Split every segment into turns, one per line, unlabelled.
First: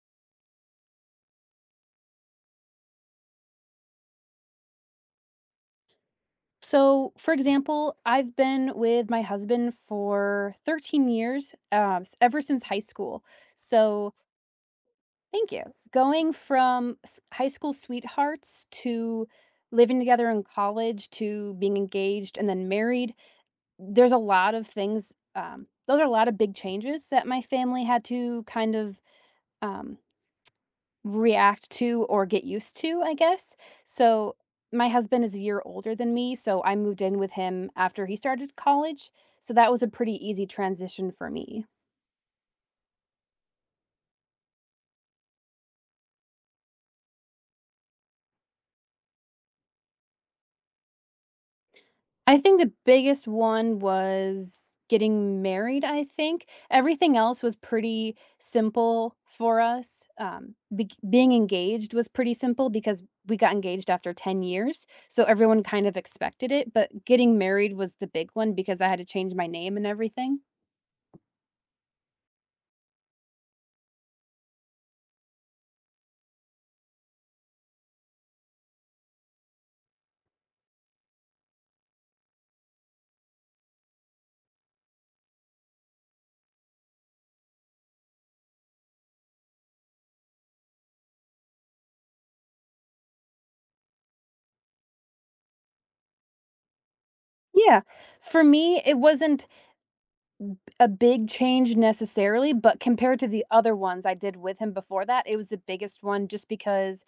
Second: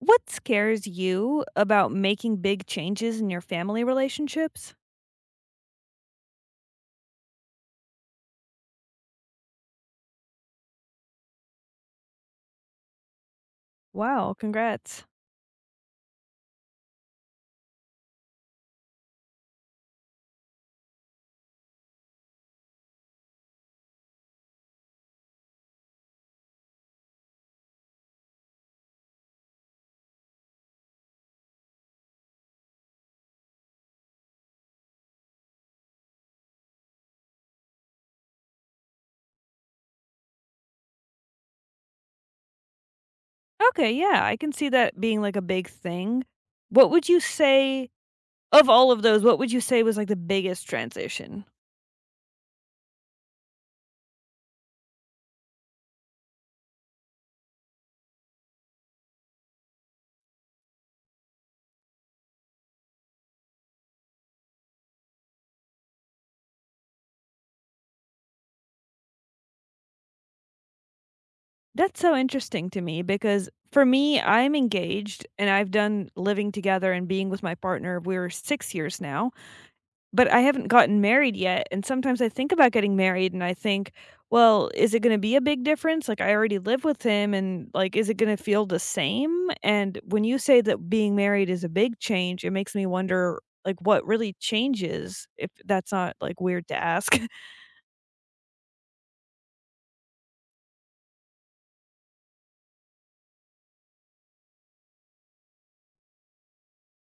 What scares you about making big changes in your family relationships?
So, for example, I've been with my husband for 13 years, ever since high school. So,
Wow, congrats.
thank you. Going from high school sweethearts to living together in college to being engaged and then married, there's a lot of things. Those are a lot of big changes that my family had to kind of um, react to or get used to, I guess. So my husband is a year older than me, so I moved in with him after he started college. So that was a pretty easy transition for me.
Okay, yeah, I can see that being like a big thing. What would you say of all of those, what would you say was like the biggest transition?
I think the biggest one was getting married, I think. Everything else was pretty simple for us. Being engaged was pretty simple because we got engaged after 10 years. So everyone kind of expected it. But getting married was the big one because I had to change my name and everything.
That's so interesting to me because for me, I'm engaged and I've done living together and being with my partner. We're 6 years now. But I haven't gotten married yet, and sometimes I think about getting married and I think, "Well, is it gonna be a big difference? Like, I already live with him and, like, is it gonna feel the same?" And when you say that being married is a big change, it makes me wonder, like, what really changes, if that's not, like, weird to ask.
Yeah. For me, it wasn't a big change necessarily, but compared to the other ones I did with him before that, it was the biggest one just because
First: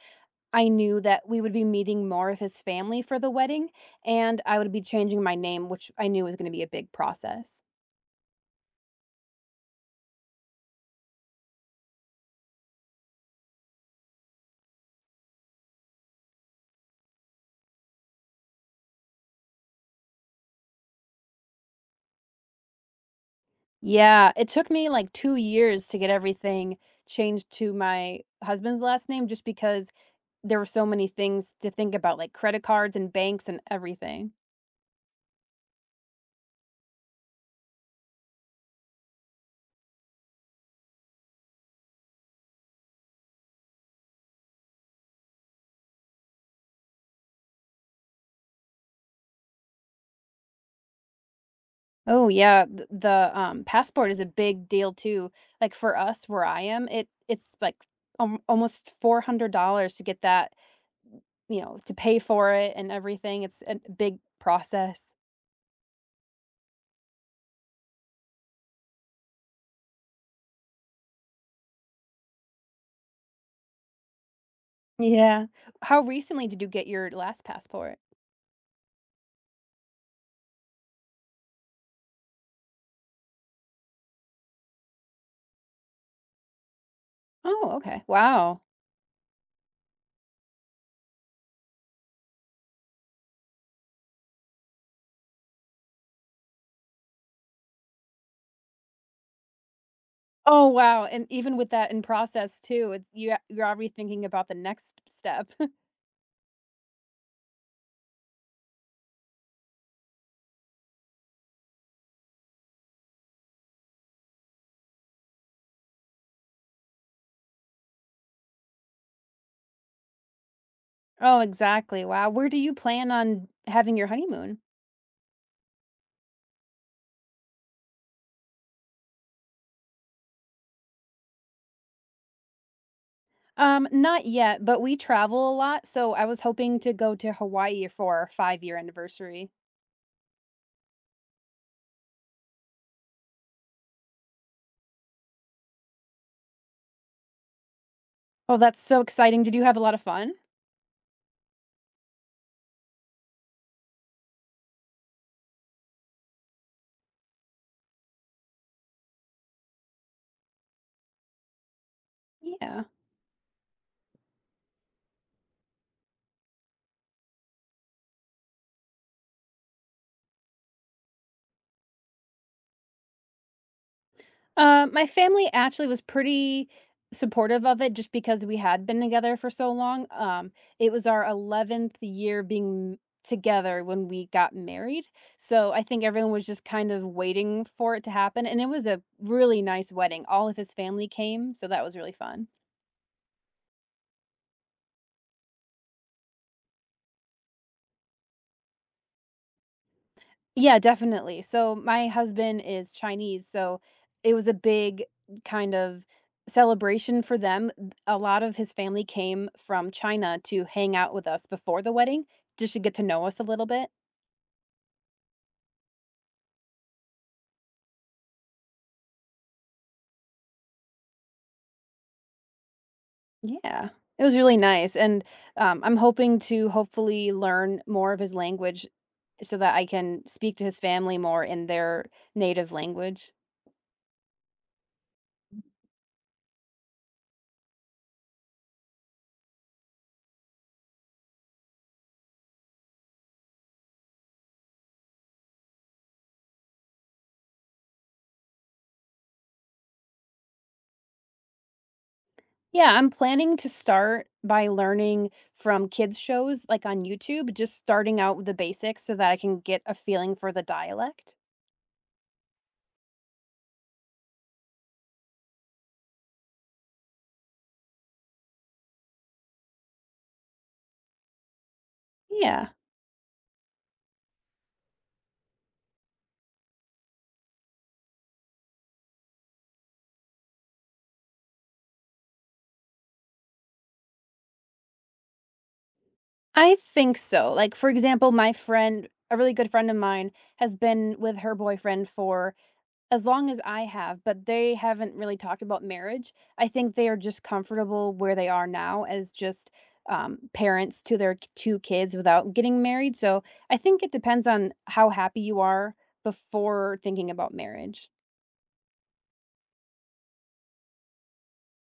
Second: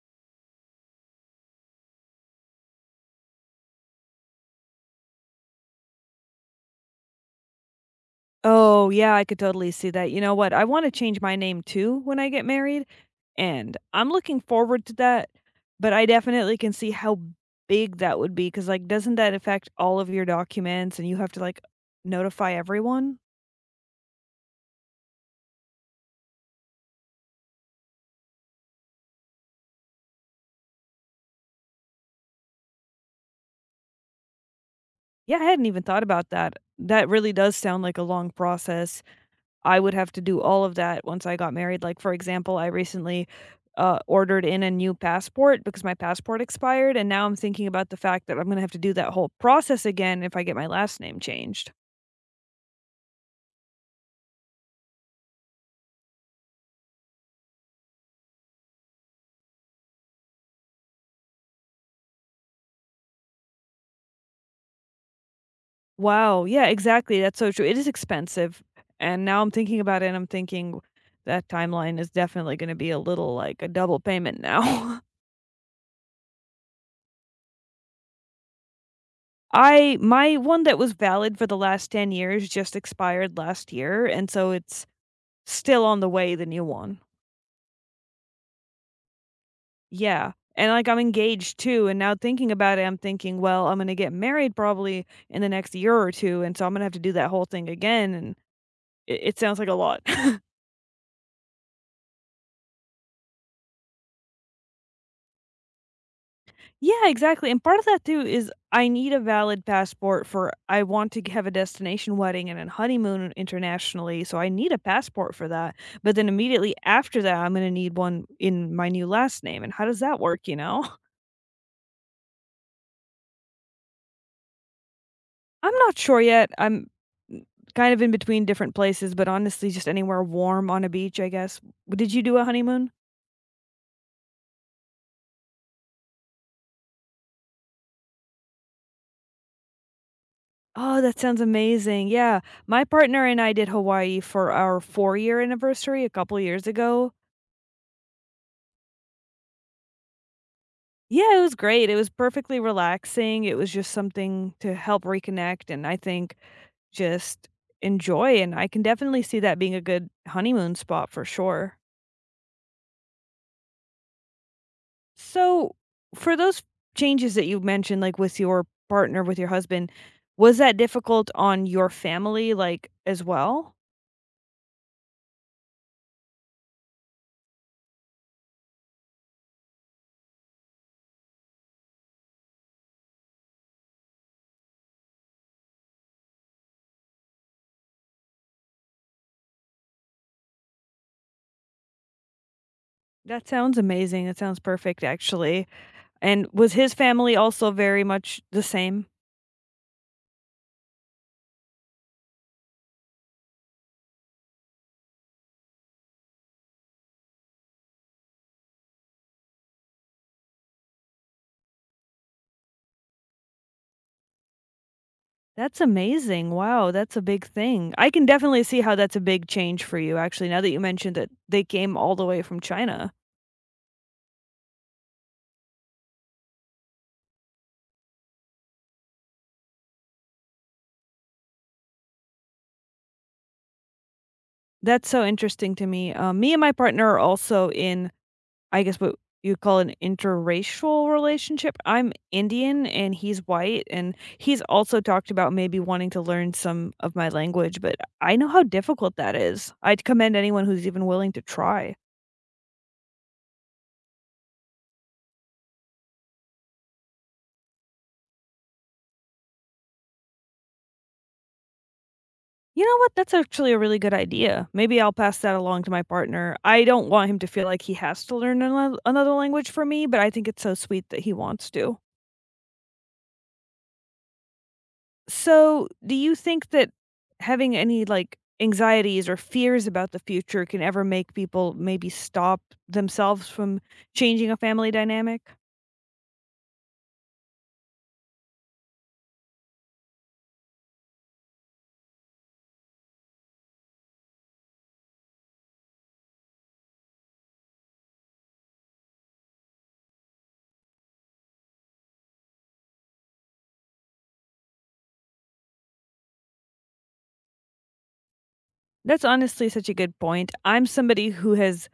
I knew that we would be meeting more of his family for the wedding, and I would be changing my name, which I knew was gonna be a big process.
Oh, yeah, I could totally see that. You know what? I wanna change my name too when I get married, and I'm looking forward to that, but I definitely can see how big that would be, because like, doesn't that affect all of your documents and you have to, like, notify everyone?
Yeah, it took me like 2 years to get everything changed to my husband's last name just because there were so many things to think about, like credit cards and banks and everything.
Yeah, I hadn't even thought about that. That really does sound like a long process. I would have to do all of that once I got married. Like, for example, I recently, ordered in a new passport because my passport expired, and now I'm thinking about the fact that I'm gonna have to do that whole process again if I get my last name changed.
Oh yeah, th the, passport is a big deal too. Like, for us where I am, it's like al almost $400 to get that, to pay for it and everything. It's a big process.
Wow, yeah, exactly, that's so true, it is expensive, and now I'm thinking about it, and I'm thinking that timeline is definitely gonna be a little like a double payment now.
Yeah. How recently did you get your last passport?
I my one that was valid for the last 10 years just expired last year, and so it's still on the way, the new one.
Oh, okay. Wow.
Yeah, and, like, I'm engaged too, and now thinking about it, I'm thinking, well, I'm gonna get married probably in the next year or 2, and so I'm gonna have to do that whole thing again, and it sounds like a lot.
Oh, wow, and even with that in process too, it's you're already thinking about the next step.
Yeah, exactly, and part of that too is I need a valid passport for I want to have a destination wedding and an honeymoon internationally, so I need a passport for that, but then immediately after that, I'm gonna need one in my new last name, and how does that work, you know?
Oh, exactly. Wow. Where do you plan on having your honeymoon?
I'm not sure yet. I'm kind of in between different places, but honestly, just anywhere warm on a beach, I guess. Did you do a honeymoon?
Not yet, but we travel a lot, so I was hoping to go to Hawaii for our 5-year anniversary.
Oh, that sounds amazing. Yeah. My partner and I did Hawaii for our four-year anniversary a couple years ago.
Oh, that's so exciting. Did you have a lot of fun?
Yeah, it was great. It was perfectly relaxing. It was just something to help reconnect, and I think just enjoy, and I can definitely see that being a good honeymoon spot for sure.
Yeah.
So, for those changes that you mentioned, like with your partner, with your husband, was that difficult on your family, like as well?
My family actually was pretty supportive of it just because we had been together for so long. It was our 11th year being together when we got married. So I think everyone was just kind of waiting for it to happen. And it was a really nice wedding. All of his family came, so that was really fun.
That sounds amazing. That sounds perfect, actually. And was his family also very much the same?
Yeah, definitely. So my husband is Chinese, so it was a big kind of celebration for them. A lot of his family came from China to hang out with us before the wedding, just to get to know us a little bit.
That's amazing. Wow, that's a big thing. I can definitely see how that's a big change for you, actually, now that you mentioned that they came all the way from China.
Yeah. It was really nice. And I'm hoping to hopefully learn more of his language so that I can speak to his family more in their native language.
That's so interesting to me. Me and my partner are also in I guess what you call an interracial relationship. I'm Indian and he's white, and he's also talked about maybe wanting to learn some of my language, but I know how difficult that is. I'd commend anyone who's even willing to try.
Yeah, I'm planning to start by learning from kids shows like on YouTube, just starting out with the basics so that I can get a feeling for the dialect.
You know what? That's actually a really good idea. Maybe I'll pass that along to my partner. I don't want him to feel like he has to learn another language for me, but I think it's so sweet that he wants to.
Yeah,
So, do you think that having any, like, anxieties or fears about the future can ever make people maybe stop themselves from changing a family dynamic?
I think so. Like for example, my friend, a really good friend of mine has been with her boyfriend for as long as I have, but they haven't really talked about marriage. I think they are just comfortable where they are now as just, parents to their k 2 kids without getting married, so I think it depends on how happy you are before thinking about marriage.
That's honestly such a good point. I'm somebody who has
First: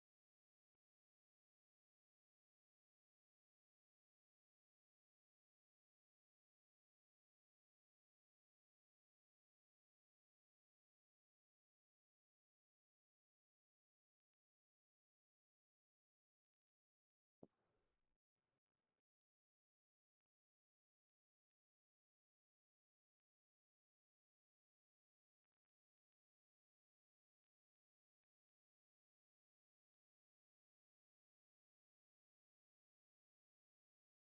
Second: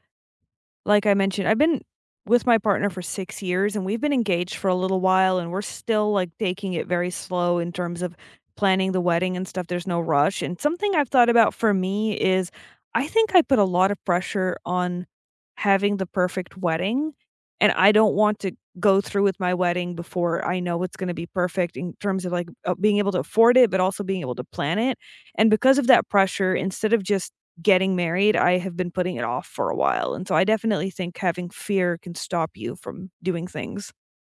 like I mentioned, I've been with my partner for 6 years, and we've been engaged for a little while, and we're still, like, taking it very slow in terms of planning the wedding and stuff, there's no rush, and something I've thought about for me is I think I put a lot of pressure on having the perfect wedding, and I don't want to go through with my wedding before I know it's gonna be perfect in terms of, like, being able to afford it, but also being able to plan it, and because of that pressure, instead of just getting married, I have been putting it off for a while, and so I definitely think having fear can stop you from doing things.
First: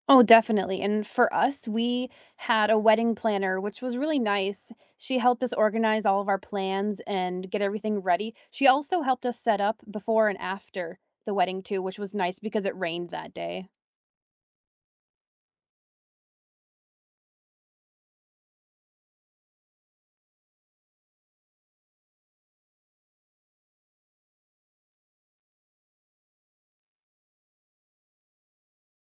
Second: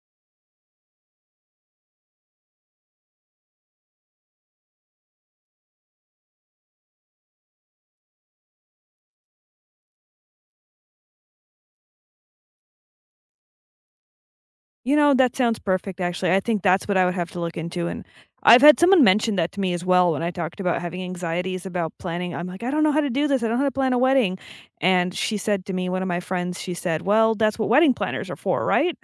Oh, definitely. And for us, we had a wedding planner, which was really nice. She helped us organize all of our plans and get everything ready. She also helped us set up before and after the wedding too, which was nice because it rained that day.
You know, that sounds perfect, actually. I think that's what I would have to look into, and I've had someone mention that to me as well when I talked about having anxieties about planning. I'm like, "I don't know how to do this. I don't know how to plan a wedding." And she said to me, one of my friends, she said, "Well, that's what wedding planners are for, right?"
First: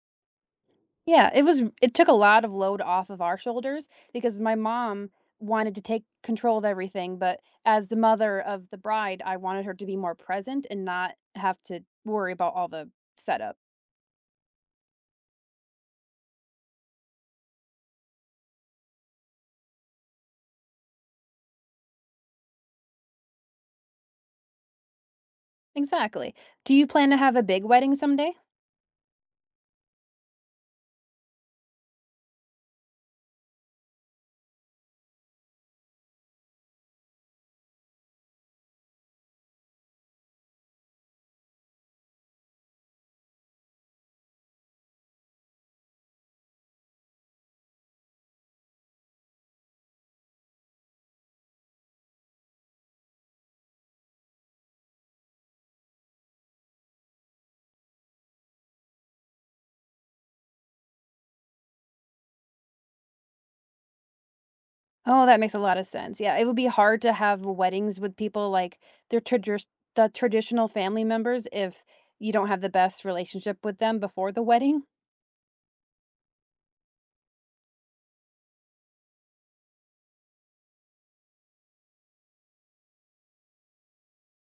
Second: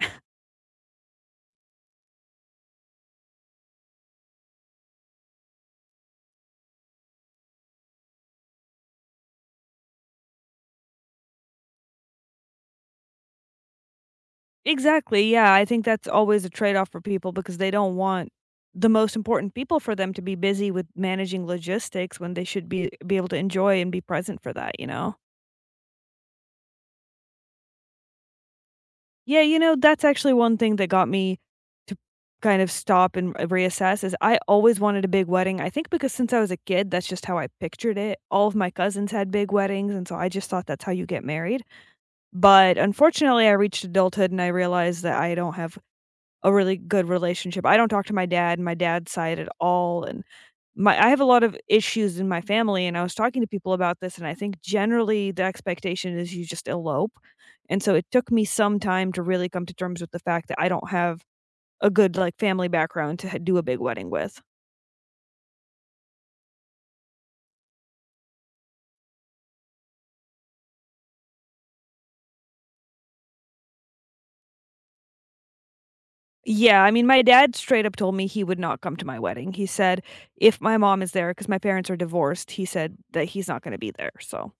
Yeah, it took a lot of load off of our shoulders because my mom wanted to take control of everything, but as the mother of the bride, I wanted her to be more present and not have to worry about all the setup.
Exactly, yeah, I think that's always a trade-off for people because they don't want the most important people for them to be busy with managing logistics when they should be able to enjoy and be present for that, you know?
Exactly. Do you plan to have a big wedding someday?
Yeah, you know, that's actually one thing that got me to kind of stop and reassess is I always wanted a big wedding. I think because since I was a kid, that's just how I pictured it. All of my cousins had big weddings, and so I just thought that's how you get married. But unfortunately, I reached adulthood and I realized that I don't have a really good relationship. I don't talk to my dad, my dad's side at all, and my I have a lot of issues in my family, and I was talking to people about this, and I think generally the expectation is you just elope. And so it took me some time to really come to terms with the fact that I don't have a good, like, family background to h do a big wedding with.
Oh, that makes a lot of sense. Yeah, it would be hard to have weddings with people like their tradi- the traditional family members if you don't have the best relationship with them before the wedding.
Yeah, I mean, my dad straight up told me he would not come to my wedding. He said if my mom is there, because my parents are divorced, he said that he's not gonna be there, so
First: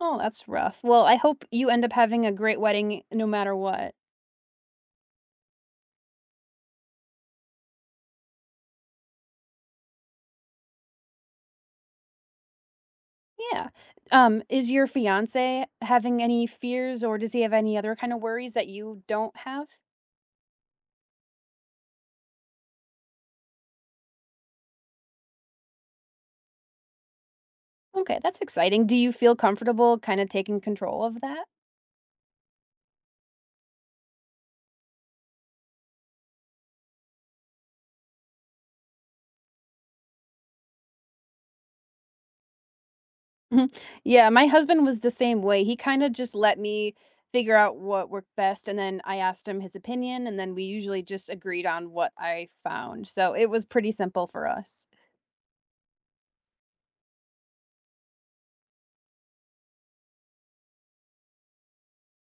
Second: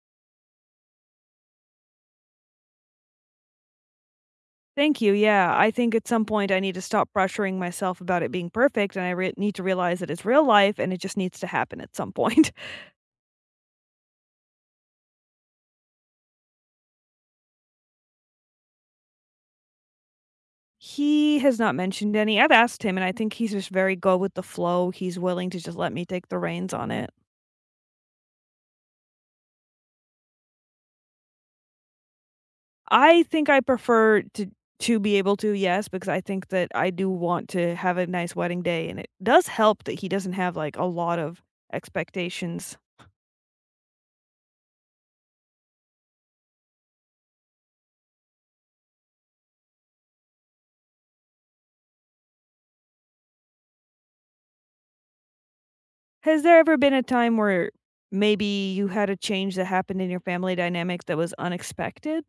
Oh, that's rough. Well, I hope you end up having a great wedding no matter what.
thank you. Yeah, I think at some point I need to stop pressuring myself about it being perfect, and I need to realize that it's real life and it just needs to happen at some point.
Yeah. Is your fiance having any fears, or does he have any other kind of worries that you don't have?
He has not mentioned any. I've asked him, and I think he's just very go with the flow. He's willing to just let me take the reins on it.
Okay, that's exciting. Do you feel comfortable kind of taking control of that?
I think I prefer to be able to, yes, because I think that I do want to have a nice wedding day, and it does help that he doesn't have like a lot of expectations.
Mhm. Yeah, my husband was the same way. He kinda just let me figure out what worked best, and then I asked him his opinion, and then we usually just agreed on what I found, so it was pretty simple for us.
Has there ever been a time where maybe you had a change that happened in your family dynamic that was unexpected?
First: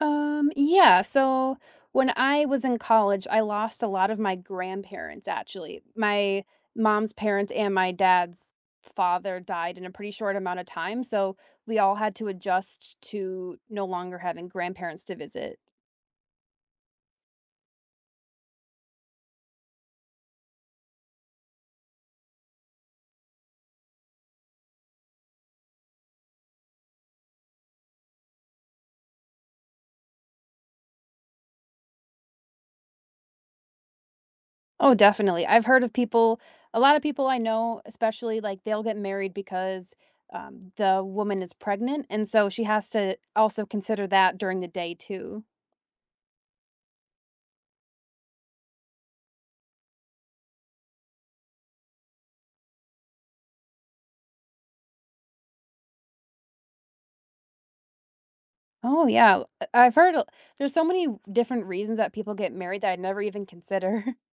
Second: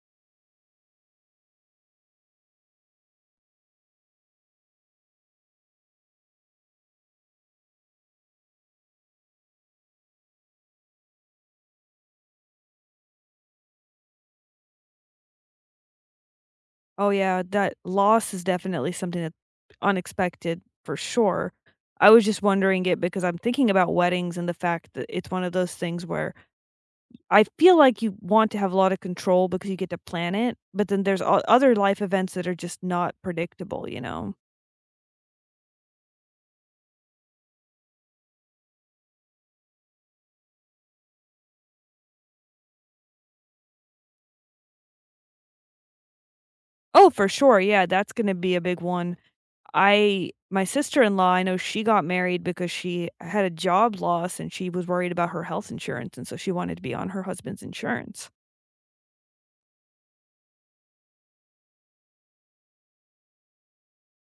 Yeah, so when I was in college, I lost a lot of my grandparents, actually. My mom's parents and my dad's father died in a pretty short amount of time, so we all had to adjust to no longer having grandparents to visit.
Oh, yeah, that loss is definitely something that unexpected for sure. I was just wondering it because I'm thinking about weddings and the fact that it's one of those things where I feel like you want to have a lot of control because you get to plan it, but then there's other life events that are just not predictable, you know?
Oh, definitely. I've heard of people a lot of people I know, especially, like, they'll get married because, the woman is pregnant, and so she has to also consider that during the day too.
Oh, for sure. Yeah, that's going to be a big one. I, my sister in law, I know she got married because she had a job loss and she was worried about her health insurance. And so she wanted to be on her husband's insurance.
Oh, yeah. I've heard a there's so many different reasons that people get married that I'd never even consider.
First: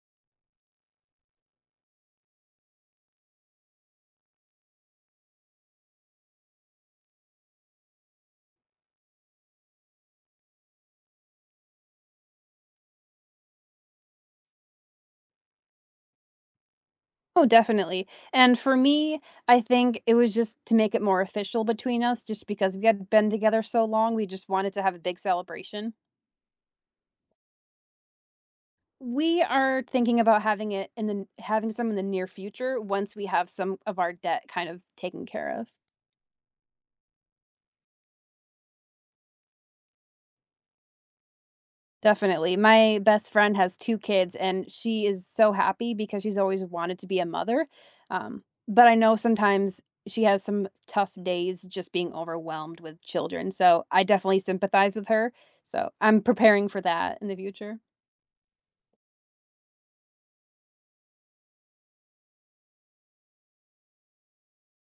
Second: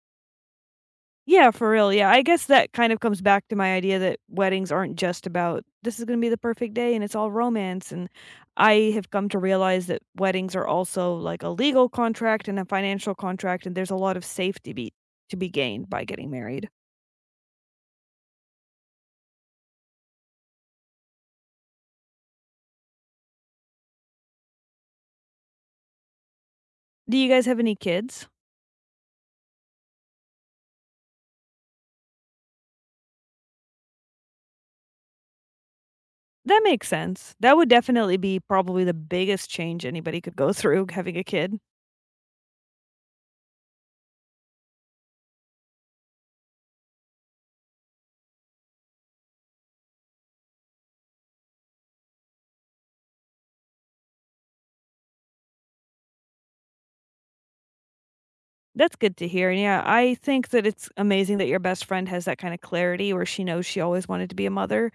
Yeah, for real, yeah, I guess that kind of comes back to my idea that weddings aren't just about, "This is gonna be the perfect day, and it's all romance," and I have come to realize that weddings are also, like, a legal contract and a financial contract, and there's a lot of safety be to be gained by getting married.
Oh, definitely. And for me, I think it was just to make it more official between us just because we had been together so long, we just wanted to have a big celebration.
Do you guys have any kids?
We are thinking about having some in the near future once we have some of our debt kind of taken care of.
That makes sense. That would definitely be probably the biggest change anybody could go through, having a kid.
Definitely. My best friend has 2 kids, and she is so happy because she's always wanted to be a mother, but I know sometimes she has some tough days just being overwhelmed with children, so I definitely sympathize with her, so I'm preparing for that in the future.
That's good to hear, and yeah, I think that it's amazing that your best friend has that kinda clarity where she knows she always wanted to be a mother,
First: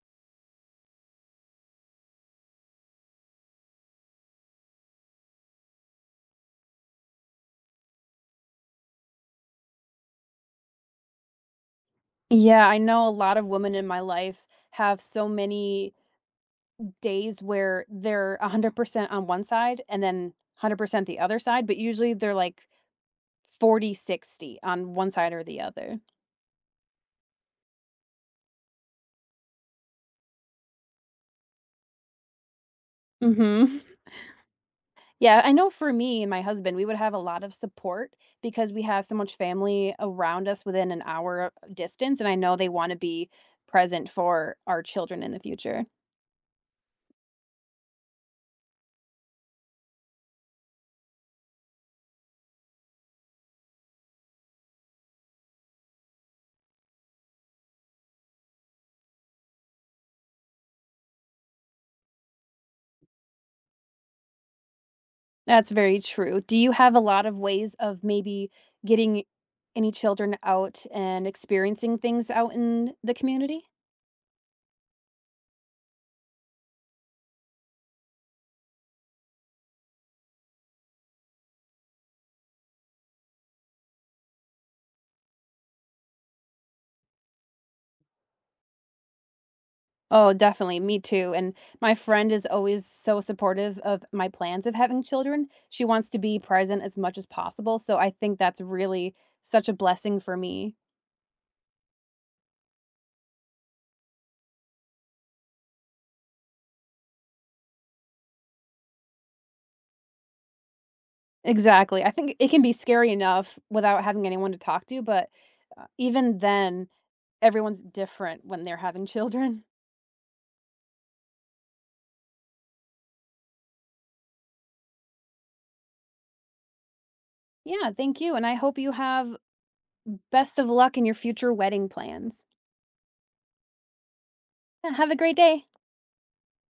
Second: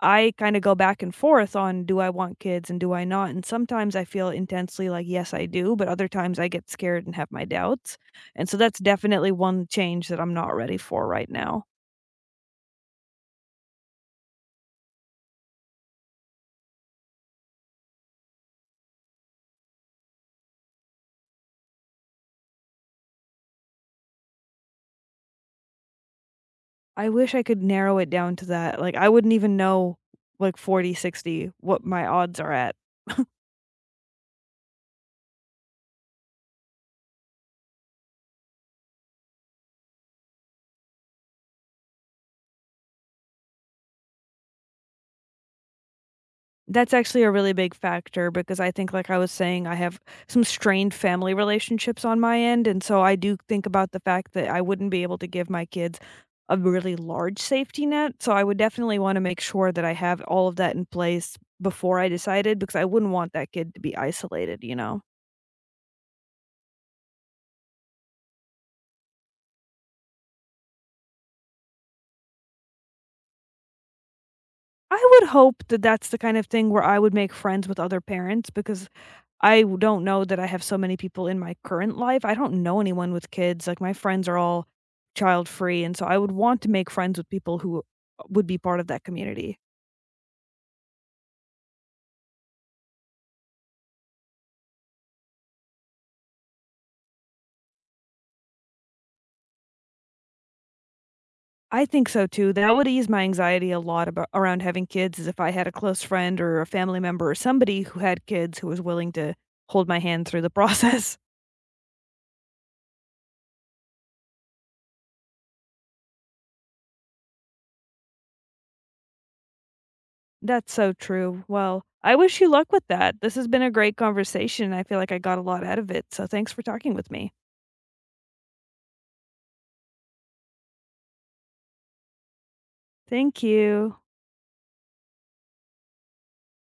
I kinda go back and forth on do I want kids and do I not, and sometimes I feel intensely like, yes, I do, but other times I get scared and have my doubts, and so that's definitely one change that I'm not ready for right now.
Yeah, I know a lot of women in my life have so many days where they're 100% on one side and then 100% the other side, but usually they're like 40/60 on one side or the other.
I wish I could narrow it down to that, like, I wouldn't even know, like, 40, 60, what my odds are at.
Mhm. Yeah, I know for me and my husband, we would have a lot of support because we have so much family around us within an hour distance, and I know they wanna be present for our children in the future.
That's actually a really big factor because I think, like I was saying, I have some strained family relationships on my end. And so I do think about the fact that I wouldn't be able to give my kids a really large safety net. So I would definitely want to make sure that I have all of that in place before I decided because I wouldn't want that kid to be isolated, you know?
That's very true. Do you have a lot of ways of maybe getting any children out and experiencing things out in the community?
I would hope that that's the kind of thing where I would make friends with other parents because I w don't know that I have so many people in my current life. I don't know anyone with kids, like, my friends are all child free, and so I would want to make friends with people who would be part of that community.
Oh, definitely. Me too. And my friend is always so supportive of my plans of having children. She wants to be present as much as possible. So I think that's really such a blessing for me.
I think so too. That would ease my anxiety a lot about around having kids is if I had a close friend or a family member or somebody who had kids who was willing to hold my hand through the process.
Exactly. I think it can be scary enough without having anyone to talk to, but even then, everyone's different when they're having children.
That's so true. Well, I wish you luck with that. This has been a great conversation. I feel like I got a lot out of it, so thanks for talking with me.
Yeah, thank you. And I hope you have best of luck in your future wedding plans.
Thank you.
Yeah, have a great day.